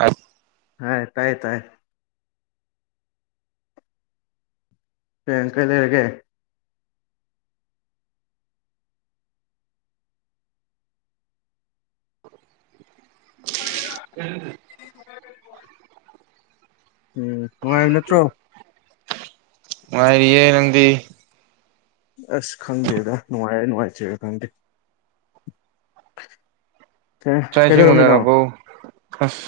ꯑ ꯍꯥꯏ ꯇꯥꯏ ꯇꯥꯏ ꯀꯡ ꯀꯩ ꯂꯩꯔꯒꯦ ꯍ [unintelligible] ꯎꯝ ꯅꯨꯡꯉꯥꯏꯕ ꯅꯠꯇ꯭ꯔꯣ ꯉꯥꯏꯔꯤ ꯌꯦ ꯅꯪꯗꯤ ꯑꯁ ꯈꯪꯗꯦꯗ ꯅꯨꯡꯉꯥꯏꯔ ꯅꯨꯡꯉꯥꯏꯖꯩꯒ ꯈꯪꯗꯦ ꯑꯦ ꯆꯥꯏꯁꯤ ꯀꯩꯗꯧꯔꯝꯃꯤꯅꯣ ꯎꯨꯟꯅꯔꯕꯣ ꯑꯁ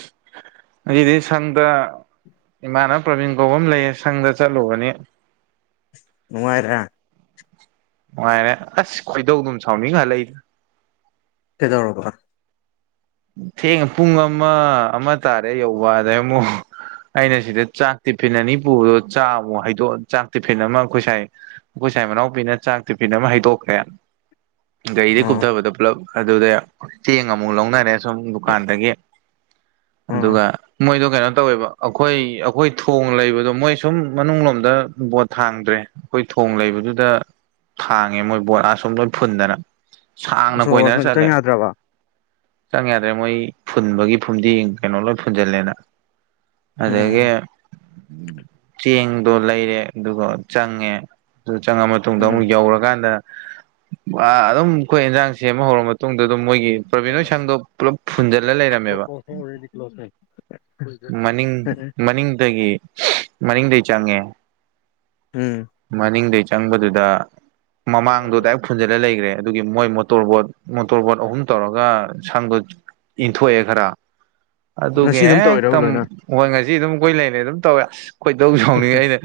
ꯑꯁꯤꯗꯤ ꯁꯟꯗ ꯏꯃꯥꯅ ꯄ꯭ꯔꯕꯤꯟ ꯀꯧꯕ ꯑꯃ ꯂꯩꯌꯦ ꯁꯪꯗ ꯆꯠꯂꯨꯕꯅꯤ ꯅꯨꯡꯥꯏꯔ ꯅꯨꯡꯉꯥꯏꯔꯦ ꯑꯁ ꯈꯣꯏꯗꯧ ꯑꯗꯨꯝ ꯁꯥꯎꯅꯤꯡꯉꯍꯜꯂꯛꯏ ꯀꯩꯗꯧꯔꯕ ꯊꯦꯡꯉ ꯄꯨꯡ ꯑꯃ ꯑꯃ ꯇꯥꯔꯦ ꯌꯧꯕ ꯑꯗꯨꯗꯩ ꯑꯃꯨꯛ ꯑꯩꯅ ꯁꯤꯗ ꯆꯥꯛ ꯇꯤꯐꯤꯟ ꯑꯅꯤ ꯄꯨꯕꯗꯣ ꯆꯥꯃꯛ ꯍꯩꯗꯣꯛꯑ ꯆꯥꯛ ꯇꯤꯐꯤꯟ ꯑꯃ ꯑꯩꯈꯁꯥꯏ ꯑꯩꯈꯣꯏ ꯁꯥꯏ ꯃꯅꯥꯎꯄꯤꯤꯅ ꯆꯥꯛ ꯇꯤꯐꯤ ꯑꯃ ꯍꯩꯗꯣꯛꯈ꯭ꯔꯦꯅ ꯒꯥꯔꯤꯗꯤ ꯑꯣ ꯀꯨꯞꯊꯕꯗꯣ ꯄꯨꯜꯂꯞ ꯑꯗꯨꯗ ꯆꯦꯡ ꯑꯃꯨꯛ ꯂꯧꯅꯔꯦ ꯁꯨꯝ ꯗꯨꯀꯥꯟꯗꯒꯤ [unintelligible] ꯑꯣ ꯑꯗꯨꯒ ꯃꯣꯏꯗꯣ ꯀꯩꯅꯣ ꯇꯧꯋꯦꯕ ꯑꯩꯈꯣꯏ ꯑꯩꯈꯣꯏ ꯊꯣꯡ ꯂꯩꯕꯗꯣ ꯃꯣꯏ ꯁꯨꯝ ꯃꯅꯨꯡ ꯂꯣꯝꯗ ꯈꯥꯡꯗ꯭ꯔꯦ ꯑꯩꯈꯣꯏ ꯊꯣꯡ ꯂꯩꯕꯗꯨꯗ ꯈꯥꯡꯉꯦ ꯃꯣꯏ ꯕꯣꯠ ꯑꯥ ꯁꯨꯝ ꯂꯣꯏ ꯐꯨꯟꯗꯅ ꯁꯥꯡꯅ ꯑꯁꯣ ꯀꯣꯏꯅꯔ ꯑꯁꯣꯝ ꯆꯪ ꯆꯠꯂꯦ ꯌꯥꯗ꯭ꯔꯕ ꯆꯪ ꯌꯥꯗ꯭ꯔꯦ ꯃꯣꯏ ꯐꯨꯟꯕꯒꯤ ꯐꯨꯝꯗꯤ ꯌꯦ ꯀꯩꯅꯣ ꯂꯣꯏ ꯐꯨꯟꯖꯜꯂꯦꯅ ꯑꯗꯨꯗꯒꯤꯦ ꯎꯝ ꯆꯦꯡꯗꯣ ꯂꯩꯔꯦ ꯑꯗꯨꯒ ꯆꯪꯉꯦ ꯑꯗꯨ ꯆꯪꯉ ꯃꯇꯨꯡ ꯃꯇꯨꯡꯗ ꯑꯃꯨꯛ ꯎꯝ ꯌꯧꯔꯀꯥꯟꯗ ꯑꯗꯨꯝ ꯑꯩꯈꯣꯏ ꯏꯟꯖꯥꯡ ꯁꯦꯝꯃ ꯍꯧꯔꯕ ꯃꯇꯨꯡꯗ ꯑꯗꯨꯝ ꯃꯣꯏꯒꯤ ꯄꯕꯤꯟꯣ ꯁꯥꯡꯗꯣ ꯄꯂꯣꯁꯔꯂꯣꯁ ꯃꯅꯤꯡ ꯃꯅꯤꯡꯗꯒꯤ ꯃꯅꯤꯡꯗꯒꯤ ꯆꯪꯉꯦ ꯎꯝ ꯃꯅꯤꯡꯗꯩ ꯆꯪꯕꯗꯨꯗ ꯃꯃꯥꯡꯗꯨꯗ ꯐꯨꯟꯖꯜꯂ ꯂꯩꯈ꯭ꯔꯦ ꯑꯗꯨꯒꯤ ꯃꯣꯏ ꯃꯣꯇꯣꯔꯕꯣꯠ ꯃꯣꯇꯣꯔꯕꯣꯠ ꯑꯍꯨꯝ ꯇꯧꯔꯒ ꯁꯪꯗꯣ ꯏꯟꯊꯣꯛꯑꯦ ꯈꯔ ꯑꯗꯨꯒꯤ ꯉꯁꯤ ꯑꯗꯨꯝ ꯇꯧꯋꯤꯔꯕ ꯍꯦꯛꯇ ꯂꯣꯏꯅ ꯍꯣꯏ ꯉꯁꯤ ꯑꯗꯨꯝ ꯀꯣꯏ ꯂꯩꯅꯤ ꯑꯗꯨꯝ ꯇꯧꯋꯦ ꯀꯣꯏꯗꯧꯁꯨ ꯁꯥꯎꯅꯤꯡꯉꯦ ꯑꯩꯅ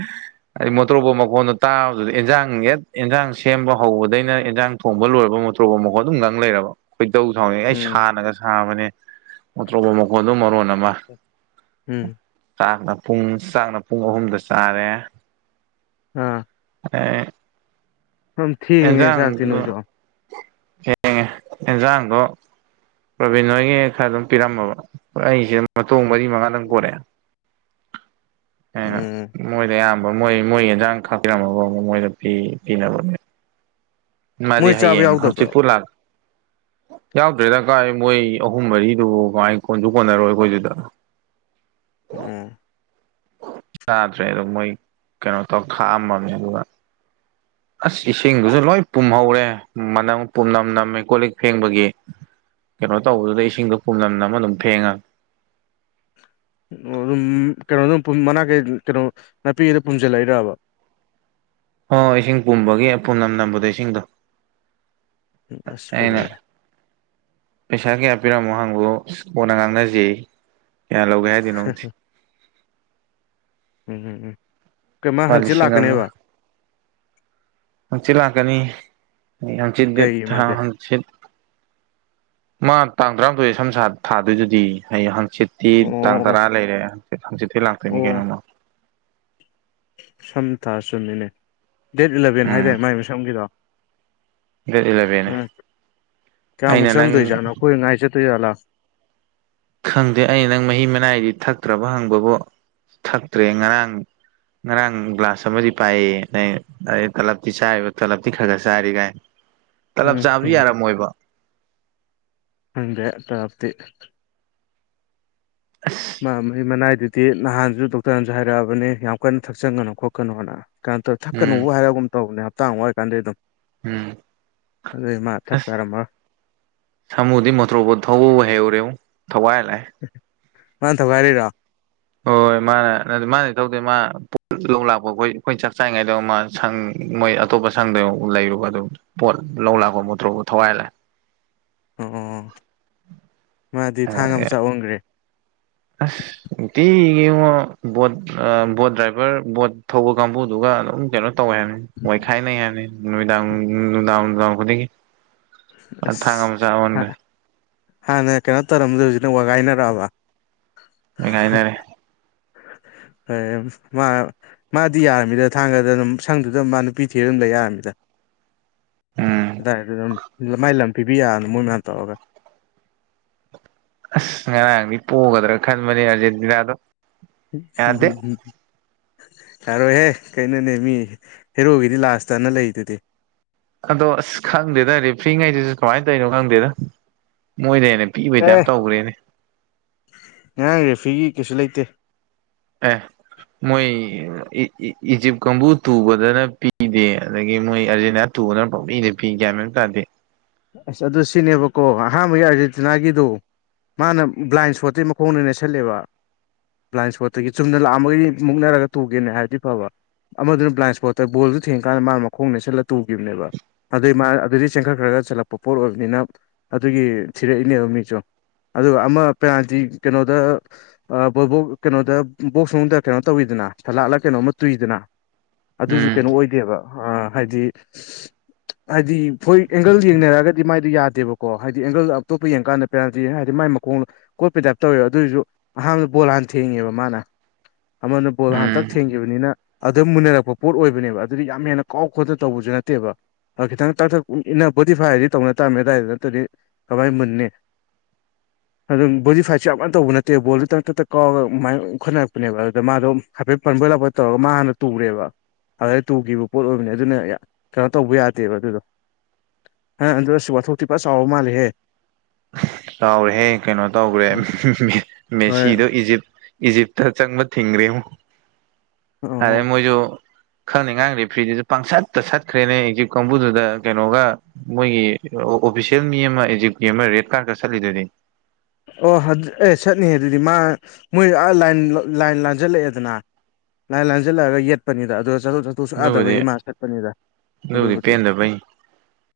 ꯍꯥꯏꯗꯤ ꯃꯣꯇꯣꯔꯣꯕ ꯑꯩꯉꯣꯟꯗ ꯇꯥꯕꯗꯨꯗꯤ ꯏꯟꯖꯥꯡ ꯍꯠ ꯏꯟꯖꯥꯡ ꯁꯦꯝꯕ ꯍꯧꯕꯗꯩꯅ ꯏꯟꯖꯥꯡ ꯊꯣꯡꯕ ꯂꯣꯏꯔꯕ ꯃꯇꯨꯡ ꯄ꯭ꯔꯣꯕꯝ ꯃꯈ ꯑꯗꯨꯝꯒꯥꯡ ꯂꯩꯔꯕ ꯈꯣꯏꯗꯧ ꯊꯥꯎꯅꯤ ꯑꯩ ꯎꯝ ꯁꯥꯅꯒ ꯁꯥꯕꯅꯦ ꯑꯇ꯭ꯔꯣꯕ ꯃꯈꯣꯟꯗꯨꯣ ꯃꯔꯣꯟ ꯑꯃ ꯎꯝ ꯆꯥꯛꯅ ꯄꯨꯡ ꯆꯥꯛꯅ ꯄꯨꯡ ꯑꯍꯨꯝꯗ ꯆꯥꯔꯦ ꯎꯝ ꯑ ꯑꯝ ꯊꯦꯡꯉꯤꯅꯦ ꯆꯥꯛꯇꯤ ꯅꯣꯏꯁꯨ ꯍꯉꯖꯥꯡꯒꯣ ꯔꯣꯕꯤꯟꯣꯏꯒꯤ ꯈꯔ ꯑꯗꯨꯝ ꯄꯤꯔꯝꯃꯕ ꯑꯩꯁꯦ ꯃꯇꯨꯡ ꯃꯔꯤ ꯃꯉꯥꯗꯪ ꯄꯔꯛꯑꯦ ꯑꯩꯅ ꯎꯝ ꯃꯣꯏꯗ ꯑꯌꯥꯝꯕ ꯃꯣꯏ ꯃꯣꯏꯒꯤ ꯌꯦꯟꯖꯥꯡ ꯀꯥꯛꯄꯤꯔꯝꯃꯐꯥꯎ ꯃꯣꯏꯗ ꯄꯤꯅꯕꯅꯦ ꯃꯥꯔꯤ ꯃꯣꯏ ꯆꯥꯕ ꯍꯥꯏꯌꯦꯡ ꯍꯧꯪꯁꯤ ꯌꯥꯎꯗꯕ꯭ꯔꯣ ꯄꯨꯨꯔ ꯂꯥꯜ ꯌꯥꯎꯗ꯭ꯔꯦꯅ ꯀꯥꯏ ꯃꯣꯏ ꯑꯍꯨꯝ ꯃꯔꯤꯗꯨ ꯀꯃꯥꯏ ꯀꯣꯟꯁꯨ ꯀꯣꯟꯅꯔꯣꯏ ꯑꯩꯈꯣꯏꯗꯨꯗ [inaudible] ꯎꯝ ꯆꯥꯗ꯭ꯔꯦ ꯑꯗ ꯃꯣꯏ ꯀꯩꯅꯣ ꯇꯧꯔ ꯈꯥꯛꯑꯝꯃꯅꯦ ꯑꯗꯨꯒ ꯑꯁ ꯏꯁꯤꯡꯗꯨꯁꯨ ꯂꯣꯏ ꯄꯨꯝꯍꯧꯔꯦ ꯃꯅꯝ ꯄꯨꯝꯅꯝꯅ ꯃꯦꯀꯣ ꯂꯤꯛ ꯐꯦꯡꯕꯒꯤ ꯀꯩꯅꯣ ꯇꯧꯕꯗꯨꯗ ꯏꯁꯤꯡꯗꯣ ꯄꯨꯝꯅꯝꯅ ꯑꯃ ꯑꯗꯨꯝ ꯐꯦꯡꯉꯒꯦ ꯑꯣ ꯑꯗꯨꯝ ꯀꯩꯅꯣꯗꯨꯝ ꯃꯅꯥꯛꯀꯩ ꯀꯩꯅꯣ ꯅꯥꯄꯤꯒꯤꯩꯗ ꯄꯨꯨꯝꯁꯤꯜꯂꯛꯏꯗꯕ ꯍ ꯏꯁꯤꯡ ꯄꯨꯝꯕꯒꯤ ꯄꯨꯨ ꯅꯝ ꯅꯝꯕꯗꯣ ꯏꯁꯤꯡꯗꯣ ꯑꯁ ꯑꯏꯩꯅ ꯐꯖꯔꯦ ꯄꯩꯁꯥ ꯀꯌꯥ ꯄꯤꯔꯝꯃꯣ ꯍꯪꯕꯨ ꯀꯣꯟꯅ ꯉꯥꯡꯅꯖꯩ ꯀꯌꯥ ꯂꯧꯒꯦ ꯍꯥꯏꯗꯣꯏꯅꯣ ꯎꯝ ꯎꯝ ꯎꯝ ꯀꯩꯃ ꯍꯪꯆꯤꯠ ꯂꯤꯁꯤꯡ ꯑꯃ ꯂꯥꯛꯀꯅꯤꯕ ꯍꯪꯆꯤꯠ ꯂꯥꯛꯀꯅꯤ ꯑꯩ ꯍꯪꯆꯤꯠ ꯗꯦꯠ ꯀꯩꯒꯤ ꯊꯥ ꯃꯥꯗꯤ ꯍꯪꯆꯤꯠ ꯃꯥ ꯇꯥꯡ ꯇꯔꯥꯃꯥꯊꯣꯏ ꯁꯝ ꯁꯥꯥ ꯊꯥꯗꯣꯏꯗꯨꯗꯤ ꯍꯩꯌꯦꯡ ꯍꯪ ꯍꯪꯆꯤꯠꯇꯤ ꯇꯥꯡ ꯑꯣ ꯑꯣ ꯇꯔꯥ ꯂꯩꯔꯦ ꯍꯪꯆꯤꯠꯇꯤ ꯂꯥꯛꯇꯣꯏꯅꯤ ꯑꯣ ꯀꯩꯅꯣꯃ ꯁꯝ ꯊꯥ ꯆꯨꯝꯃꯤꯅꯦ ꯗꯦꯠ ꯏꯂꯚꯦꯟ ꯎꯝ ꯍꯥꯏꯗꯥꯏ ꯃꯥꯏ ꯃꯁꯝꯒꯤꯗꯣ ꯗꯦꯠ ꯏꯂꯚꯦꯟꯅꯅꯦ ꯎꯝ ꯑꯩꯅ ꯅꯪ ꯍꯣꯏ ꯉꯥꯏ ꯆꯠꯇꯣꯏ ꯖꯥꯠꯂꯥ ꯈꯪꯗꯦ ꯑꯩ ꯅꯪ ꯃꯍꯤ ꯃꯅꯥꯏꯗꯤ ꯊꯛꯇ꯭ꯔꯕ ꯍꯪꯕꯕꯨ ꯊꯛꯇ꯭ꯔꯦ ꯉꯔꯥꯡ ꯉꯔꯥꯡ ꯒ꯭ꯂꯥꯁ ꯑꯃꯗꯤ ꯄꯥꯏꯌꯦ ꯌꯦ ꯑꯩꯅ ꯇꯂꯞꯇꯤ ꯆꯥꯔꯤꯕ ꯇꯂꯞꯇꯤ ꯈꯔ ꯈꯔ ꯆꯥꯔꯤꯒꯥꯏ [unintelligible] ꯎꯝ ꯍꯝ ꯈꯪꯗꯦ ꯇꯂꯞꯇꯤ ꯑꯁ ꯃꯥ ꯃꯍꯤ ꯃꯅꯥꯏꯗꯨꯗꯤ ꯅꯍꯥꯟꯁꯨ ꯗꯣꯛꯇꯔꯅꯁꯨ ꯍꯥꯏꯔꯛꯑꯕꯅꯦ ꯌꯥꯝ ꯀꯟꯅ ꯊꯛꯆꯟꯒꯅꯨ ꯈꯣꯠꯀꯅꯣꯅ ꯀꯥ ꯇꯣ ꯎꯝ ꯊꯛꯀꯅꯨꯕꯨ ꯍꯥꯏꯔꯒꯨꯝ ꯇꯧꯕꯅꯦ ꯍꯞꯇꯥ ꯑꯃ ꯋꯥꯠꯂꯤꯀꯥꯟꯗꯩ ꯑꯗꯨꯝ ꯎꯝ ꯑꯗꯨꯏ ꯃꯥ ꯑꯥ ꯊꯛꯄ ꯌꯥꯔꯝꯃꯔꯣꯏ ꯁꯃꯨꯗꯤ ꯃꯣꯇ꯭ꯔꯣꯕꯣꯠ ꯊꯧꯕꯕꯨ ꯍꯩꯍꯧꯔꯦ ꯉꯣ ꯊꯧꯒꯥꯏ ꯔ ꯂꯥꯛꯑꯦ ꯃꯥꯥꯟ ꯊꯧꯒꯥꯏꯔꯤꯔꯣ ꯍꯣꯏ ꯃꯥꯅ ꯑꯗꯨ ꯃꯥꯗꯤ ꯊꯧꯗꯦ ꯃꯥꯅ ꯂꯧ ꯂꯥꯛꯄ ꯑꯩꯈꯣꯏ ꯑꯩꯈꯣꯏꯅ ꯆꯥꯛ ꯆꯥꯔꯤꯉꯥꯏꯗ ꯑꯣꯏꯔ ꯃꯥꯜꯂꯦ ꯁꯪ ꯃꯣꯏ ꯑꯇꯣꯞꯄ ꯁꯪꯗꯦ ꯂꯩꯔꯨꯕ ꯑꯗꯨꯝ ꯄꯣꯠ ꯂꯧ ꯂꯥꯛꯄ ꯃꯣꯠꯇ꯭ꯔꯣꯕꯣꯠ ꯊꯧꯒꯥꯏꯔ ꯂꯥꯛꯑꯦ ꯑꯣ ꯑꯣ ꯑꯣ ꯃꯥꯗꯤ ꯊꯥꯡ ꯑꯝ ꯆꯥꯛꯍꯟꯈ꯭ꯔꯦ ꯑꯁ ꯅꯨꯡꯇꯤꯒꯤꯅꯤꯉꯣ ꯕꯣꯠ ꯑ ꯕꯣꯠ ꯗ꯭ꯔꯥꯏꯚꯔ ꯕꯣꯠ ꯊꯧꯕ ꯀꯥꯡꯕꯨꯗꯨꯒ ꯑꯗꯨꯝ ꯀꯩꯅꯣ ꯇꯧꯋꯦ ꯍꯥꯏꯕꯅꯤ ꯋꯥꯏꯈꯥꯏꯅꯩ ꯍꯥꯏꯕꯅꯤ ꯅꯨꯃꯤꯗꯥꯡ ꯅꯨꯡꯗꯥꯡ ꯅꯨꯡꯗꯥꯡ ꯈꯨꯗꯤꯡꯒꯤ ꯑ ꯊꯥꯡꯒ ꯃꯆꯥ ꯑꯁ ꯑꯣꯟꯒ꯭ꯔꯦ ꯍꯥꯟꯅ ꯀꯩꯅꯣ ꯇꯧꯔꯝꯕꯗꯣ ꯍꯧꯖꯤꯅ ꯋꯥꯒꯥꯏꯅꯔꯛꯑꯕ ꯋꯥꯢꯒꯥꯢꯅꯔꯦ [inaudible] ꯃꯥꯗꯤ ꯌꯥꯔꯅꯤꯗ ꯊꯥꯡꯒꯗ ꯑꯗꯨꯝ ꯁꯪꯗꯨꯗ ꯃꯥ ꯅꯨꯄꯤ ꯊꯤꯔ ꯑꯗꯨꯝ ꯂꯩ ꯌꯥꯔꯅꯤꯗ ꯎꯝ ꯑꯗꯥꯢꯗꯨꯗ ꯑꯗꯨꯝ ꯃꯥꯏ ꯂꯝ ꯄꯤꯕꯤ ꯌꯥꯔꯕꯅꯦ ꯃꯣꯏ ꯃꯌꯥꯝ ꯇꯧꯔꯒ ꯑꯁ ꯉꯔꯥꯡꯗꯤ ꯄꯣꯒꯗ꯭ꯔꯥ ꯈꯟꯕꯅꯦ ꯑꯥꯔꯖꯦꯟꯇꯤꯅꯥꯗꯣ [inaudible] ꯌꯥꯗꯦ ꯍꯝ ꯍꯝ ꯌꯥꯔꯣꯏꯍꯦ ꯀꯩꯅꯣꯅꯦ ꯃꯤ ꯍꯦꯔꯣꯒꯤꯗꯤ ꯂꯥꯁꯇꯅ ꯂꯩꯗꯨꯗꯤ ꯑꯗꯣ ꯑꯁ ꯈꯪꯗꯦꯗ ꯔꯦꯐ꯭ꯔꯤꯉꯩꯗꯨꯁꯨ ꯀꯃꯥꯏꯅ ꯇꯧꯔꯤꯅꯣ ꯈꯪꯗꯦꯗ ꯃꯣꯏꯅ ꯍꯦꯟꯅ ꯄꯤꯕꯩ ꯑꯦ ꯇꯥꯏꯞ ꯇꯧꯒ꯭ꯔꯦꯅꯦ ꯉꯔꯥꯡ ꯔꯦꯐ꯭ꯔꯤꯒꯤ ꯀꯩꯁꯨ ꯂꯩꯇꯦ ꯑꯦ ꯃꯣꯏ ꯏ ꯏ ꯏꯖꯤꯞ ꯀꯥꯡꯕꯨ ꯇꯨꯕꯗꯅ ꯄꯤ ꯄꯤꯗꯦ ꯑꯗꯒꯤ ꯃꯣꯏ ꯑꯔꯖꯦꯟ ꯇꯨꯕꯗꯅ ꯄꯪꯄꯤꯗ ꯄꯤ ꯄꯤ ꯒ꯭ꯌꯥꯟ ꯃꯦꯟ ꯇꯥꯗꯦ ꯑꯁ ꯑꯗꯨ ꯁꯤꯅꯦꯕꯀꯣ ꯑꯍꯥꯟꯕꯒꯤ ꯑꯥꯔꯖꯦꯟꯇꯤꯅꯥꯒꯤꯗꯣ ꯃꯥꯅ ꯕ꯭ꯂꯥꯏꯟ ꯁꯣꯠꯇꯩ ꯃꯈꯣꯡꯅ ꯅꯦꯠꯁꯟꯂꯦꯕ ꯕ꯭ꯂꯥꯏꯟ ꯏꯁꯄꯣꯠꯇꯒꯤ ꯆꯨꯝꯅ ꯂꯥꯛꯑꯃꯒꯗꯤ ꯃꯨꯛꯅꯔꯒ ꯇꯨꯒ꯭ꯔꯤꯅꯦ ꯍꯥꯏꯔꯗꯤ ꯐꯕ ꯑꯃꯗꯨꯅ ꯕ꯭ꯂꯥꯏꯟ ꯏꯁꯄꯣꯔꯠꯇ ꯕꯣꯜꯗꯨ ꯊꯦꯡꯉꯀꯥꯟꯗ ꯃꯥꯅ ꯃꯈꯣꯡ ꯅꯦꯠꯁꯜꯂ ꯇꯨꯈꯤꯕꯅꯦꯕ ꯑꯗꯨꯏ ꯃꯥ ꯑꯗꯨꯗꯩ ꯆꯦꯟꯈꯠꯈ꯭ꯔꯒ ꯆꯠꯂꯛꯄ ꯄꯣꯠ ꯑꯣꯏꯕꯅꯤꯅ ꯑꯗꯨꯒꯤ ꯊꯤꯔꯛꯏꯅꯦꯕ ꯃꯤꯁꯨ ꯑꯗꯨꯒ ꯑꯃ ꯄꯦꯅꯥꯜꯇꯤ ꯀꯩꯅꯣꯗ ꯑ ꯕꯕꯣꯛ ꯀꯩꯅꯣꯗ ꯕꯣꯛꯁ ꯅꯨꯡꯗ ꯀꯩꯅꯣ ꯇꯧꯋꯤꯗꯅ ꯊꯦꯂꯥꯠꯂ ꯀꯩꯅꯣꯃ ꯇꯨꯏꯗꯅ ꯑꯗꯨꯁꯨ ꯎꯝ ꯀꯩꯅꯣ ꯑꯣꯏꯗꯦꯕ ꯑ ꯍꯥꯏꯗꯤ ꯍꯥꯏꯗꯤ ꯐꯨꯜ [inaudible] ꯑꯦꯡꯒꯜꯒꯤꯅꯦ ꯍꯥꯏꯗꯤ ꯃꯥꯏꯗꯤ ꯌꯥꯗꯦꯕꯀꯣ ꯍꯥꯏꯗꯤ ꯑꯦꯡꯒꯜꯗ ꯑꯇꯣꯞꯄ ꯌꯦꯡ ꯀꯥꯟꯗ ꯄꯦꯅꯥꯜꯇꯤ ꯍꯥꯏꯗꯤꯥ ꯃꯥꯏ ꯃꯈꯣꯡ ꯀꯣ ꯄꯩꯇꯥꯏꯞ ꯇꯧꯋꯦꯕ ꯑꯗꯨꯑꯣꯏꯁꯨ ꯑꯍꯥꯟꯕꯗ ꯕꯣꯜ ꯍꯥꯟꯅ ꯊꯦꯡꯉꯦꯕ ꯃꯥꯅ ꯑꯃꯅ ꯕꯣꯜ ꯍꯥꯟꯅ ꯎꯝ ꯇꯥꯛ ꯊꯦꯡꯈꯤꯕꯅꯤꯅ ꯑꯗꯨ ꯃꯨꯟꯅꯔꯛꯄ ꯄꯣꯠ ꯑꯣꯏꯕꯅꯦꯕ ꯑꯗꯨꯗꯤ ꯌꯥꯝ ꯍꯦꯟꯅ ꯀꯥꯎ ꯈꯣꯠꯇ ꯇꯧꯕꯁꯨ ꯅꯠꯇꯦꯕ ꯈꯤꯇꯪ ꯇꯥꯛꯊꯛ ꯏꯟꯅ ꯕꯣꯗꯤꯐꯥꯏ ꯍꯥꯏꯗꯤ ꯇꯧꯅ ꯇꯥꯝꯃꯦ ꯑꯗꯨꯗꯥꯏꯗ ꯅꯠꯇ꯭ꯔꯗꯤ ꯀꯃꯥꯏꯅ ꯃꯨꯟꯅꯤ [unintelligible] ꯑꯗꯨꯝ ꯕꯣꯗꯤꯐꯥꯏꯠꯁꯨ ꯌꯥꯝꯅ ꯇꯧꯕ ꯅꯠꯇꯦꯕ ꯕꯣꯜꯗ ꯇꯅ ꯇꯞꯇ ꯀꯥꯎꯔꯒ ꯑꯗꯨꯃꯥꯏꯅ ꯎꯠꯅꯔꯛꯄꯅꯦꯕ ꯑꯗꯨꯗ ꯃꯥꯗꯣ ꯍꯥꯏꯐꯦꯠ ꯄꯟꯕꯣꯏ ꯂꯥꯛꯄꯣꯏ ꯇꯧꯔꯒ ꯃꯥ ꯍꯥꯟꯅ ꯇꯨꯔꯦꯕ ꯑꯗ ꯇꯨꯈꯤꯕ ꯄꯣꯠ ꯑꯣꯏꯕꯅꯦ ꯑꯗꯨꯅ ꯀꯩꯅꯣ ꯇꯧꯕ ꯌꯥꯗꯦꯕ ꯑꯗꯨꯗꯣ ꯑꯗꯨ ꯋꯥꯊꯣꯛꯇꯤ ꯄꯨꯔ ꯆꯥꯎꯕ ꯃꯥꯂꯦꯍꯦ ꯆꯥꯎꯔꯦꯍꯦ ꯀꯩꯅꯣ ꯇꯧꯈ꯭ꯔꯦ ꯍꯣꯏ ꯃꯦꯁꯤꯗꯣ ꯏꯖꯤꯞ ꯏꯖꯤꯞꯇ ꯑꯆꯪꯕ ꯊꯤꯡꯒꯔꯦꯉꯣ ꯑꯣ ꯑꯗꯩ ꯃꯣꯏꯁꯨ ꯈꯪꯗꯦ ꯉꯔꯥꯡꯗꯤ ꯐ꯭ꯔꯤꯗꯨꯁꯨ ꯄꯥꯡꯁꯠꯇ ꯁꯠꯈ꯭ꯔꯦꯅꯦ ꯢꯖꯤꯞ ꯀꯥꯡꯕꯨꯗꯨꯗ ꯀꯩꯅꯣꯒ ꯃꯣꯏꯒꯤ ꯑꯣꯐꯤꯁꯦꯜ ꯃꯤ ꯑꯃ ꯑꯦꯖꯤꯞꯀꯤ ꯑꯃ ꯔꯦꯠ ꯀꯥꯠꯛ ꯁꯠꯂꯤꯗꯨꯗꯤ ꯑꯣ ꯑꯦ ꯁꯠꯅꯤ ꯑꯗꯨꯗꯤ ꯃꯥ ꯃꯣꯏ ꯑ ꯂꯥꯏ ꯂꯥꯏꯟ ꯂꯥꯟꯖꯜꯂꯛꯑꯦꯗꯅ ꯂꯥꯏ ꯂꯥꯟꯁꯤꯜꯂꯛꯑꯒ ꯌꯦꯠꯄꯅꯤꯗ ꯑꯗꯨ ꯆꯠꯊꯣꯛ ꯆꯠꯊꯣꯛ ꯁꯨ ꯑꯗꯨꯕꯨꯗꯤ ꯌꯥꯗꯕꯒꯤ ꯏꯃꯥ ꯁꯠꯄꯅꯤꯗ ꯑꯗꯨꯕꯨꯗꯤ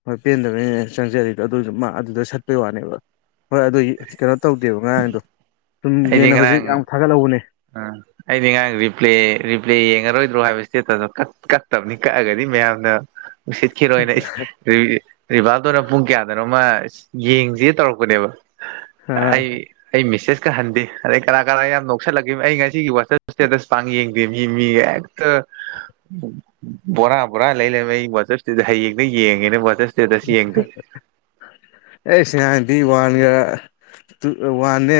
ꯍꯣꯏ ꯄꯦꯟꯗꯕꯅꯤꯅꯅꯦ ꯆꯪꯖꯔꯤꯗꯣ ꯑꯗꯨꯁꯨ ꯃꯥ ꯑꯗꯨꯗ ꯁꯠꯄꯩ ꯋꯥꯅꯦꯕ ꯍꯣꯏ ꯑꯗꯨꯒꯤ ꯇꯧꯗꯦꯕ ꯉꯔꯥꯡ ꯑꯗꯣ ꯁꯨꯝ ꯑꯩꯗꯤ ꯌꯦꯡꯅꯕꯁꯤ ꯍꯧꯖꯤꯛ ꯉꯔꯥꯡ ꯌꯥꯝ ꯊꯥꯒꯠꯍꯧꯕꯅꯦ ꯑꯥ ꯑꯩꯗꯤ ꯉꯉꯥꯡ ꯔꯤꯄ꯭ꯂꯦ ꯔꯤꯄ꯭ꯂꯦ ꯌꯦꯡꯉꯔꯣꯏꯗ꯭ꯔꯣ ꯍꯥꯏꯕ ꯏꯁꯇꯦ ꯀꯠꯇꯕꯅꯤ ꯀꯛꯑꯒꯗꯤ ꯃꯌꯥꯝꯅ ꯎꯆꯠ ꯈꯔꯣꯏꯅ [inaudible] ꯔꯤꯚꯞꯇꯣꯅ ꯄꯨꯡ ꯀꯌꯥꯗꯅꯣꯃ ꯌꯦꯡꯁꯦ ꯇꯧꯔꯛꯄꯅꯦꯕ ꯑ ꯑꯩ ꯑꯩ ꯃꯤꯁꯦꯁ ꯀ ꯍꯥꯟꯗꯤ ꯑꯗꯩ ꯀꯅꯥ ꯀꯅꯥꯅꯣ ꯌꯥꯝ ꯅꯣꯛ ꯅꯣꯛꯁꯜꯂꯛꯈꯤꯕ ꯑꯩ ꯉꯁꯤꯒꯤ ꯋꯥꯆꯞ ꯏꯁꯇꯦꯇꯁ ꯄꯥꯡ ꯌꯦꯡꯗꯦ ꯃꯤ ꯃꯤꯒ ꯍꯦꯛꯇ ꯕꯣꯔꯥ ꯕꯣꯔꯥ ꯂꯩ ꯂꯩꯃꯩ ꯑꯩ ꯋꯥꯆꯥꯞ ꯏꯁꯇꯦꯠꯇ ꯍꯌꯦꯡꯗꯩ ꯌꯦꯡꯉꯥꯒꯦꯅ ꯋꯆꯥꯞ ꯏꯁꯇꯦꯠꯇ ꯌꯦꯡꯗꯦ ꯑꯩꯁꯍꯥꯟꯗꯤ ꯋꯥꯟꯒ ꯋꯥꯟꯅꯦ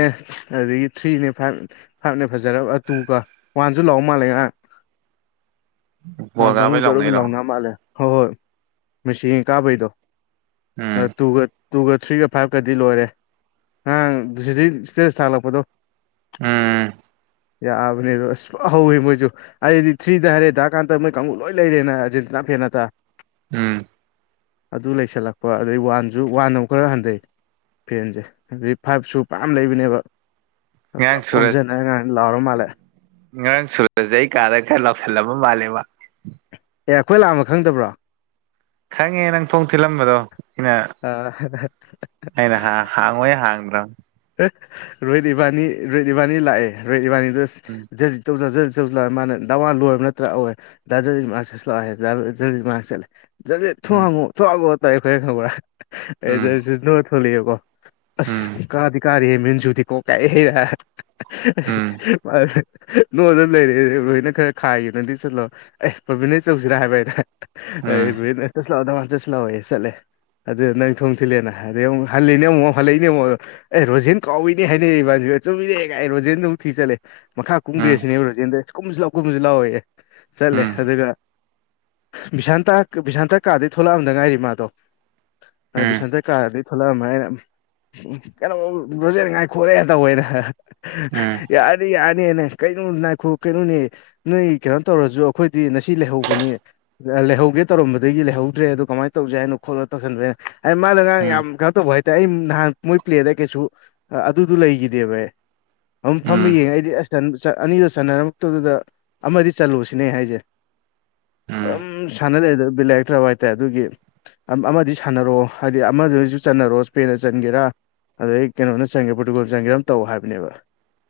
ꯑꯗꯨꯗꯒꯤ ꯊ꯭ꯔꯤꯅꯦ ꯐꯥꯏꯚ ꯐꯞꯅꯦ ꯐꯖꯔꯕ ꯇꯨꯒ ꯋꯥꯟꯁꯨ ꯂꯥꯛꯑꯣ ꯃꯥꯜꯂꯦ ꯉ ꯕꯣꯜ ꯋꯥꯣꯏ ꯀꯥꯡꯕꯨ ꯀꯥꯕꯩ ꯆꯖꯔꯨꯕꯤ ꯂꯥꯎꯅꯩꯔꯣ ꯂꯥꯎꯅꯥ ꯃꯥꯜꯂꯦ ꯍꯣꯏ ꯍꯣꯏ ꯃꯦꯆ ꯀꯥꯕꯩꯗꯣ ꯎꯝ ꯇꯨ ꯇꯨꯒ ꯊ꯭ꯔꯤꯒ ꯐꯥꯏꯚꯀꯗꯤ ꯂꯣꯏꯔꯦ ꯉꯔꯥꯡ ꯁꯤꯛ ꯏꯁꯇꯦꯖ ꯊꯥꯜꯂꯛꯄꯗꯣ ꯎꯝ ꯌꯥꯕꯅꯦꯗ ꯑꯁ ꯍꯧꯋꯦ ꯃꯣꯏꯁꯨ ꯑꯩꯗꯤ ꯊ꯭ꯔꯤꯗ ꯍꯥꯏꯔꯦ ꯆꯀꯥꯟꯗ ꯃꯣꯏ ꯀꯥꯡ ꯂꯣꯏ ꯂꯩꯔꯦꯅ ꯑꯥꯔꯖꯦꯟꯇꯤꯅꯥ ꯐꯦꯟ ꯅꯠꯇ ꯎꯝ ꯑꯗꯨ ꯂꯩꯁꯜꯂꯛꯄ ꯑꯗꯩ ꯋꯥꯟꯁꯨ ꯋꯥꯟ ꯑꯃꯨꯛ ꯈꯔ ꯍꯟꯊꯩ ꯐꯦꯟꯁꯦ ꯑꯗꯤ ꯐꯥꯏꯚ ꯁꯨ ꯃꯌꯥꯝꯌꯥꯝ ꯂꯩꯕꯅꯦꯕ ꯉꯔꯥꯡ ꯄꯨꯂꯞ ꯁꯨꯔꯖ ꯑꯣꯝꯁꯤꯟꯅꯔ ꯉꯥꯏꯅ ꯂꯥꯎꯔ ꯃꯥꯜꯂꯦ ꯉꯔꯥꯡ ꯁꯨꯔꯁꯗ ꯑꯩ ꯀꯥꯗ ꯈꯔ ꯂꯥꯎꯁꯜꯂꯕ ꯃꯥꯜꯂꯦꯕ ꯑꯦ ꯑꯩꯈꯣꯏ ꯂꯥꯛꯑꯝꯃ ꯈꯪꯗꯕ꯭ꯔꯣ ꯈꯪꯉꯦ ꯅꯪ ꯊꯣꯡ ꯊꯤꯜꯂꯝꯕꯗꯣ ꯑꯩꯅ ꯑ ꯑꯩꯅ ꯍꯥꯡꯉꯣꯏ ꯍꯥꯡꯗ꯭ꯔꯣ ꯔꯣꯍꯤꯠ ꯏꯕꯥꯅꯤ ꯔꯣꯍꯤꯠ ꯏꯕꯥꯅꯤ ꯂꯥꯛꯑꯦ ꯔꯣꯍꯤꯠ ꯏꯕꯥꯅꯤꯗ ꯎꯝ ꯑꯧ ꯃꯥꯅ ꯅꯋꯥꯟ ꯂꯣꯏꯕ ꯅꯠꯇ꯭ꯔꯥ ꯑꯣꯏ ꯗꯥ ꯆꯠꯂ ꯆꯠꯂꯦ ꯊ ꯎꯝ ꯍꯉ ꯊ ꯍꯥꯡꯉꯣ ꯇꯥꯏ ꯑꯩꯈꯣꯏ ꯈꯪꯕꯔꯥ ꯎꯝ ꯑꯩ ꯊꯣꯛꯣꯂꯛꯑꯦꯀꯣ ꯑꯁ ꯀꯥꯗꯤ ꯀꯥꯔꯤꯦꯦ ꯃꯦꯟꯖꯨꯗꯤ ꯀꯣꯛ ꯀꯥꯏ ꯍꯩꯔ ꯎꯝ ꯅꯣꯡꯗ ꯂꯩꯔꯦ ꯂꯣꯏꯅ ꯈꯔ ꯈꯥꯏꯌꯦꯦ ꯅꯪꯗꯤ ꯆꯠꯂꯣ ꯑꯦ ꯄ꯭ꯔꯕꯤꯟꯩ ꯆꯧꯁꯤꯔꯥ ꯍꯥꯏꯕ ꯍꯥꯏꯅꯦ ꯎꯝ ꯑꯩ ꯆꯠꯂꯥꯛꯑꯣ ꯅꯃ ꯆꯠꯁꯤꯂꯛꯑꯣ ꯆꯠꯂꯦ ꯑꯗꯨ ꯅꯪ ꯊꯣꯡ ꯊꯤꯜꯂꯦꯅ ꯑꯗꯩ ꯑꯃꯨꯛ ꯍꯜꯂꯤꯅꯦ ꯑꯃꯨꯛ ꯍꯜꯂꯛꯏꯅꯦ ꯑꯃꯛ ꯑꯩ ꯔꯣꯖꯦꯟ ꯀꯥꯎꯏꯅꯦ ꯍꯥꯏꯅꯩ ꯏꯕꯥꯁꯨꯦ ꯆꯨꯝꯃꯤꯔꯦꯒꯥꯏ ꯔꯣꯖꯦꯟ ꯑꯃꯨꯛ ꯊꯤ ꯆꯠꯂꯦ ꯃꯈꯥ ꯎꯝ ꯀꯨꯝꯈ꯭ꯔꯦ ꯎꯝ ꯁꯤꯅꯦꯕ ꯔꯣꯖꯦꯟꯗ ꯀꯨꯝꯁꯨ ꯂꯥꯎ ꯀꯨꯝꯁꯨ ꯂꯥꯎꯋꯦ ꯆꯠꯂꯦ ꯎꯝ ꯑꯗꯨꯒ ꯕꯤꯚꯤꯁꯁꯥꯟꯇ ꯕꯤꯚꯤꯁꯁꯥꯟꯇ ꯀꯥꯗꯒꯤꯩ ꯊꯣꯛꯂꯛꯑꯝꯗ ꯉꯥꯏꯔꯤ ꯃꯥꯗꯣ ꯎꯝ ꯕꯤꯚꯤꯁꯥꯟꯇ ꯀꯥꯗꯗꯤ ꯊꯣꯛꯂꯛꯑꯃ ꯑꯩꯅ ꯀꯩꯅꯣ ꯂꯣꯖꯦꯉꯥꯏ ꯈꯣꯠꯂꯛꯦ ꯇꯧꯩꯅ ꯎꯝ ꯌꯥꯅꯤ ꯌꯥꯅꯤꯅꯦ ꯀꯩꯅꯣ ꯅꯥꯈꯣ ꯀꯩꯅꯣꯅꯦ ꯅꯣꯏ ꯀꯩꯅꯣ ꯇꯧꯔꯁꯨ ꯑꯩꯈꯣꯏꯗꯤ ꯉꯁꯤ ꯂꯩꯍꯧꯕꯅꯤ ꯂꯩꯍꯧꯒꯦ ꯇꯧꯔꯝꯕꯗꯒꯤ ꯂꯩꯍꯧꯗ꯭ꯔꯦ ꯑꯣ ꯀꯃꯥꯏꯅ ꯇꯧꯁꯦ ꯍꯥꯏꯅꯣ ꯈꯣꯠꯂꯣ ꯇꯧꯁꯟꯕꯅ ꯑꯩ ꯃꯥꯅ ꯉꯔꯥꯡ ꯎꯝ ꯌꯥꯝ ꯀꯩꯅꯣ ꯇꯧꯕ ꯍꯥꯏꯇꯥꯔꯦ ꯑꯩ ꯅꯍꯥꯟ ꯃꯣꯏ ꯄ꯭ꯂꯦꯗ ꯀꯩꯁꯨ ꯑꯗꯨꯗꯨ ꯂꯩꯈꯤꯗꯦꯕ ꯑꯦ ꯑꯗꯨꯝ ꯐꯝꯕ ꯌꯦꯡꯉꯦ ꯑꯩꯗꯤ ꯑꯁ ꯑꯅꯤꯗꯨ ꯆꯅꯔꯃꯛꯇꯗꯨꯗ ꯑꯃꯗꯤ ꯆꯠꯂꯨꯁꯤꯅꯦ ꯍꯥꯏꯁꯦ ꯎꯝ ꯎꯝ ꯎ ꯁꯅ ꯂꯩꯗ ꯕ꯭ꯂ ꯋꯥꯏꯠ ꯑ ꯑꯗꯨꯒꯤ ꯑꯃꯗꯤ ꯁꯥꯟꯅꯔꯣ ꯍꯥꯏꯗꯤ ꯑꯃꯗꯨꯁꯨ ꯆꯟꯅꯔꯣ ꯏꯁꯄꯦꯟꯗ ꯆꯟꯒꯦꯔꯥ ꯑꯗꯩ ꯀꯩꯅꯣꯅ ꯆꯪꯒꯦ ꯄ꯭ꯔꯣꯇꯤꯒꯣꯜ ꯆꯪꯒꯦ ꯑꯃ ꯇꯧ ꯍꯥꯏꯕꯅꯦꯕ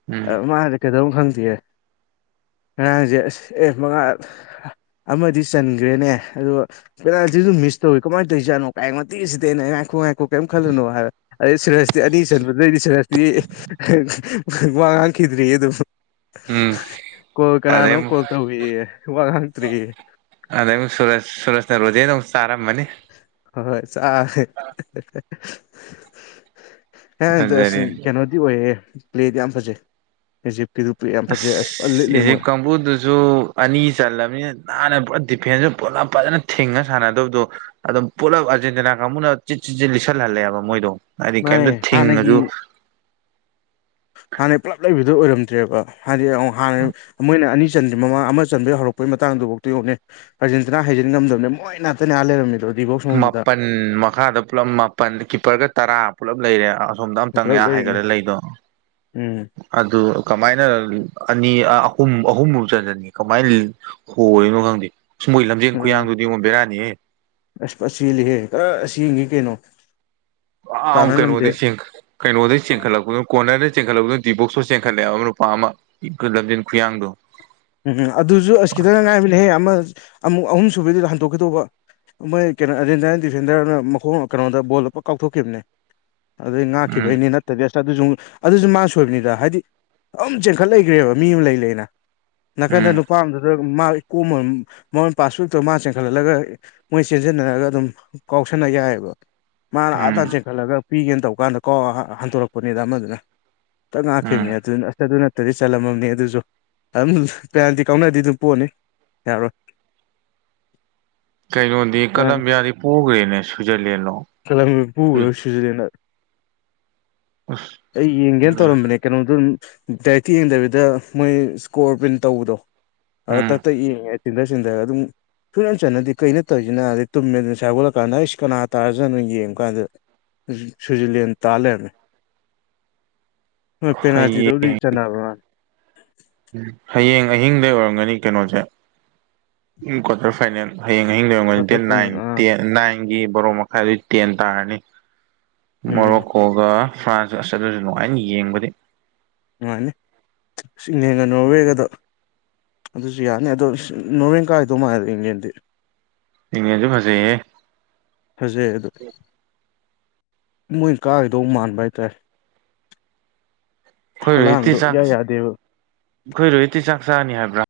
ꯎꯝ ꯃꯥ ꯍꯟꯗꯛ ꯀꯩꯗꯧ ꯈꯪꯗꯦ ꯉꯔꯥꯡꯁꯦ ꯑꯁ ꯑꯦ ꯃꯉꯥ ꯑꯃꯗꯤ ꯆꯟꯈ꯭ꯔꯦꯅꯦ ꯑꯗꯣ ꯄꯦꯅꯥꯜꯇꯤꯁꯨ ꯃꯤꯁ ꯇꯧꯏ ꯀꯃꯥꯏꯅ ꯇꯧꯔꯤꯖꯠꯅꯣ ꯀꯥꯏ ꯃꯇꯇꯦꯁꯤꯗ ꯑꯩꯅ ꯑꯩ ꯉꯥꯏꯈꯣꯛ ꯉꯥꯏꯈꯣꯛ ꯀꯔꯤꯝ ꯈꯜꯂꯅꯣ ꯍꯥꯏꯕ ꯑꯩ ꯁꯨꯔꯁꯇꯤ ꯑꯅꯤ ꯆꯟꯕꯗꯩꯗꯤ ꯁꯨꯔꯁꯇꯤ ꯋꯥ ꯉꯥꯡꯈꯤꯗ꯭ꯔꯤ ꯑꯗꯨꯝ ꯎꯝ ꯀꯣꯣꯏ ꯀꯅꯥꯅꯨ ꯑꯗꯩ ꯑꯃꯨꯛ ꯀꯣꯜꯠꯇ ꯋꯥꯥꯟꯇꯔꯤ ꯑꯗ ꯁꯨꯔꯁ ꯁꯨꯔꯁꯅ ꯔꯣꯖꯦ ꯅꯧ ꯑꯔꯝꯃꯅꯤ ꯍꯣꯏ ꯆꯥꯦ ꯍ ꯑꯁ ꯐꯖꯔꯦ ꯀꯩꯅꯣꯗꯤ ꯑꯣꯏꯌꯦꯦ ꯄ꯭ꯂꯦꯗꯤ ꯌꯥꯝ ꯐꯖꯩꯨꯖꯤꯛ ꯀꯤꯔꯄꯤꯤ ꯌꯥꯝ ꯐꯖꯩ ꯑꯁ ꯂꯤꯠꯂꯤꯦ ꯃꯣꯏ [unintelligible] ꯁꯨ ꯑꯅꯤ ꯆꯜꯂꯕꯅꯤꯅ ꯅꯥꯟꯅ ꯄꯨꯔꯥ ꯗꯤꯐꯦꯟꯁꯁꯨ ꯄꯨꯂꯞ ꯐꯖꯅ ꯊꯤꯡꯉ ꯁꯥꯟꯅꯗꯕꯗꯣ ꯑꯗꯨꯝ ꯄꯨꯜꯂꯞ ꯑꯔꯖꯦꯟꯇꯤꯅꯥ ꯀꯥꯡꯕꯨꯅ ꯆꯤꯠ ꯆꯠꯠ ꯂꯤꯁꯤꯜꯍꯜꯂꯦꯕ ꯃꯣꯏꯗꯣ ꯍꯥꯏꯗꯤ ꯃꯥꯅꯦ ꯀꯩꯝꯇ ꯍꯥꯟꯅꯒꯤ ꯊꯤꯡꯉꯁꯨ ꯍꯥꯟꯅꯩ ꯄꯨꯜꯂꯞ ꯂꯩꯕꯗꯨꯣ ꯑꯣꯏꯔꯝꯗ꯭ꯔꯦꯕ ꯍꯥꯏꯗꯤ ꯍꯥꯟꯅ ꯃꯣꯏꯅ ꯑꯅꯤ ꯆꯟꯗ꯭ꯔꯤ ꯃꯃꯥ ꯑꯃ ꯆꯟꯕꯩ ꯍꯧꯔꯛꯄ ꯃꯇꯥꯡꯗꯨꯐꯥꯎꯗ ꯌꯣꯛꯅꯦ ꯑꯔꯖꯦꯟꯇꯤꯅꯥ ꯍꯥꯏꯖꯤꯟ ꯉꯝꯗꯕꯅꯦ ꯃꯣꯏ ꯅꯥꯠꯇꯅꯤ ꯑꯥ ꯂꯩꯔꯝꯃꯤꯗꯣ ꯗꯤꯕꯣꯛ ꯃꯅꯨꯡꯗꯨꯗ ꯃꯥꯄꯟ ꯃꯈꯥꯗ ꯄꯨꯜꯂꯞ ꯃꯥꯄꯟ ꯀꯤꯞꯄꯔꯒ ꯇꯔꯥ ꯄꯨꯜꯂꯞ ꯂꯩꯔꯦ ꯑꯥ ꯁꯣꯝꯗ ꯑꯝꯇꯪꯉꯦ ꯄꯨꯂꯞ ꯑꯥ ꯂꯩꯔꯤꯅꯦ ꯍꯥꯏꯒꯠꯂ ꯂꯩꯗꯣ ꯎꯝ ꯑꯗꯨ ꯀꯃꯥꯏꯅ ꯑꯅꯤ ꯑꯥ ꯑꯍꯨꯝ ꯑꯍꯨꯝꯕꯨ ꯆꯟꯖꯟꯒꯤ ꯀꯃꯥꯏ ꯂꯤ ꯍꯣꯔꯤꯅꯣ ꯈꯪꯗꯦ ꯏꯁ ꯃꯣꯏ ꯂꯝꯖꯦꯟ ꯎꯝ ꯈꯨꯌꯥꯡꯗꯨꯗꯤꯉꯣ ꯕꯦꯔꯥꯅꯤꯍꯦ ꯑꯁ ꯐ ꯆꯦꯜꯂꯤꯍꯦ ꯒꯔ ꯆꯦꯟꯒꯤ ꯀꯩꯅꯣ ꯑꯥ ꯇꯥꯟꯅ ꯑꯃ ꯉꯝꯗꯦ ꯀꯩꯅꯣꯗꯩ ꯆꯦꯟꯈꯠ ꯀꯩꯅꯣꯗꯩ ꯆꯦꯟꯈꯠꯂꯛꯄꯗꯨꯅ ꯀꯣꯔꯅꯔꯗꯩ ꯆꯦꯟꯈꯠꯂꯛꯄꯗꯨꯅ ꯗꯤ ꯕꯣꯛꯄꯨ ꯆꯦꯟꯈꯠꯂꯛꯑꯦꯕ ꯑꯃ ꯅꯨꯄꯥ ꯑꯃ ꯏꯈ ꯀꯩ ꯂꯝꯖꯟ ꯈꯨꯌꯥꯡꯗꯣ ꯎꯝ ꯑꯗꯨꯁꯨ ꯑꯁ ꯈꯤꯇꯪꯈꯛ ꯉꯥꯏꯕꯅꯦꯍꯦ ꯑꯃ ꯑꯃꯨꯛ ꯑꯍꯨꯝ ꯁꯨꯕꯩꯗꯨꯗ ꯍꯟꯇꯣꯛꯈꯤꯗꯧꯕ ꯃꯣꯏ ꯀꯩꯅꯣ ꯑꯥꯔꯖꯦꯟꯇꯥꯏꯟ ꯗꯤꯐꯦꯟꯗꯔꯗꯨꯅ ꯃꯈꯣꯡꯅ ꯀꯩꯅꯣꯗ ꯕꯣꯜꯗ ꯄꯛ ꯀꯥꯎꯊꯣꯛꯈꯤꯕꯅꯦ ꯑꯗꯩ ꯎꯝ ꯉꯥꯛꯈꯤꯕꯩꯅꯤ ꯅꯠꯇꯗꯤ ꯑꯁ ꯑꯗꯨꯖꯨꯃꯨꯛ ꯑꯗꯨꯁꯨ ꯃꯥꯅ ꯁꯣꯏꯕꯅꯤꯗ ꯍꯥꯏꯗꯤ ꯑꯗꯨꯝ ꯆꯦꯟꯈꯠ ꯂꯩꯒ꯭ꯔꯦꯕ ꯃꯤ ꯑꯃ ꯂꯩ ꯂꯩꯅ ꯅꯥꯀꯟꯗ ꯎꯝ ꯅꯨꯄꯥ ꯑꯃꯗꯨꯗ ꯃꯥ ꯏꯀꯣꯝꯃꯝ ꯃꯉꯣꯟ ꯄꯥꯁ ꯁꯨꯛ ꯇꯧꯔ ꯃꯥꯅ ꯆꯦꯟꯈꯠꯍꯜꯂꯒ ꯃꯣꯏ ꯆꯦꯟꯖꯟꯅꯔꯒ ꯑꯗꯨꯝ ꯀꯥꯎꯁꯟꯅ ꯌꯥꯏꯑꯕ ꯃꯥꯅ ꯑꯥ ꯇꯥꯟ ꯎꯝ ꯆꯦꯟꯈꯠꯂꯒ ꯄꯤꯒꯦꯅ ꯇꯧ ꯀꯥꯟꯗ ꯀꯥꯎ ꯍ ꯍꯟꯇꯣꯔꯛꯄꯅꯤꯗ ꯑꯃꯗꯨꯅ ꯇꯛ ꯎꯝ ꯉꯥꯛꯈꯤꯕꯅꯦ ꯑꯗꯨ ꯑꯁ ꯑꯗꯨ ꯅꯠꯇꯗꯤ ꯆꯜꯂꯝꯃꯝꯅꯤ ꯑꯗꯨꯁꯨ ꯑꯗꯨꯝ ꯄꯦꯅꯥꯜꯇꯤ ꯀꯥꯎꯅꯔꯗꯤ ꯑꯗꯨꯝ ꯄꯣꯅꯤ ꯌꯥꯔꯣꯏ ꯀꯩꯅꯣꯗꯤ ꯀꯂꯝꯕꯤꯌꯥꯗꯤ ꯄꯨꯒ꯭ꯔꯦꯅꯦ ꯁ꯭ꯋꯤꯖꯔꯂꯦꯟꯂꯣ ꯀꯂꯝꯕ꯭ꯌꯥ ꯄꯣꯒ꯭ꯔꯦ ꯍꯥꯏꯔ ꯁ꯭ꯋꯤꯖꯔꯂꯦꯟꯗ ꯑꯁ ꯑꯩ ꯌꯦꯡꯒꯦꯅ ꯇꯧꯔꯝꯕꯅꯦ ꯀꯩꯅꯣꯗꯗꯨꯝ ꯗꯥꯏꯔꯦꯛꯇꯤ ꯌꯦꯡꯗꯕꯤꯗ ꯃꯣꯏ ꯏꯁꯀꯣꯔ ꯄ꯭ꯔꯤꯟ ꯇꯧꯕꯗꯣ ꯑ ꯇꯛ ꯎꯝ ꯇꯛ ꯌꯦꯡꯉꯦ ꯆꯤꯟꯗ ꯆꯤꯟꯗꯔ ꯑꯗꯨꯝ ꯐꯨꯠ ꯑꯝ ꯆꯟꯅꯗꯦ ꯀꯩꯅꯣ ꯇꯧꯖꯤꯅ ꯑꯗꯩ ꯇꯨꯝꯃꯦ ꯑꯗꯨ ꯉꯁꯥꯏ ꯍꯧꯒꯠꯂꯀꯥꯟꯗ ꯍꯥꯏꯁ ꯀꯅꯥ ꯇꯥꯔꯖꯥꯠꯅꯣ ꯌꯦꯡꯕ ꯀꯥꯟꯗ ꯁ꯭ꯋꯤꯖꯔꯂꯦꯟ ꯇꯥ ꯂꯩꯔꯝꯃꯦ ꯍꯣꯏ ꯍꯌꯦꯡ ꯄꯦꯅꯥꯜꯇꯤꯗꯕꯨꯗꯤ ꯆꯥꯟꯅꯕ ꯃꯥꯜꯂꯦ ꯎꯝ ꯍꯌꯦꯡ ꯑꯍꯤꯡꯗꯩ ꯑꯣꯏꯔꯝꯒꯅꯤ ꯀꯩꯅꯣꯖꯦ ꯎꯝ ꯀ꯭ꯋꯥꯇꯔ ꯐꯥꯏꯅꯦꯜ ꯍꯌꯦꯡ ꯑꯍꯤꯡꯗꯩ ꯑꯣꯏꯔꯝꯒꯅꯤ ꯗꯦꯠ ꯀ꯭ꯋꯥꯇꯔ ꯅꯥꯏꯟ ꯐꯥꯏꯅꯦꯜ ꯑꯥ ꯇꯦꯟ ꯅꯥꯏꯟ ꯒꯤ ꯕꯥꯔꯣ ꯃꯈꯥꯏꯗꯨꯗꯤ ꯇꯦꯟ ꯇꯥꯔꯅꯤ ꯎꯝ ꯃꯣꯔꯣꯛ ꯀꯣꯒ ꯐ꯭ꯔꯥꯟꯁ ꯑꯁ ꯑꯗꯨꯁꯨ ꯅꯨꯡꯉꯥꯏꯅꯤ ꯌꯦꯡꯕꯗꯤ ꯅꯨꯡꯉꯥꯏꯅꯤ ꯏꯁ ꯏꯪꯂꯦꯟꯒ ꯅꯣꯔꯋꯦꯒꯗꯣ ꯑꯗꯨꯁꯨ ꯌꯥꯅꯤ ꯑꯗꯣ ꯏꯁ ꯅꯣꯔꯋꯦꯅ ꯀꯥꯒꯤꯗꯧ ꯃꯥꯥꯜꯂꯤꯗ ꯏꯪꯂꯦꯟꯗꯤ ꯏꯡꯂꯦꯟꯗꯁꯨ ꯐꯖꯩꯍꯦ ꯐꯖꯩ ꯑꯗꯣ ꯃꯣꯏꯅ ꯀꯥꯈꯤꯗꯧ ꯃꯥꯟꯕ ꯍꯥꯏꯇꯥꯔꯦ ꯑꯩꯈꯣꯏ ꯔꯣꯍꯤꯠꯇꯤ ꯍꯂꯥꯟꯗꯣ ꯆꯥꯛ ꯏꯌꯥ ꯌꯥꯗꯦꯕ ꯑꯩꯈꯣꯏ ꯔꯣꯍꯤꯠꯇꯤ ꯆꯥꯛ ꯆꯥꯅꯤ ꯍꯥꯏꯕ꯭ꯔꯥ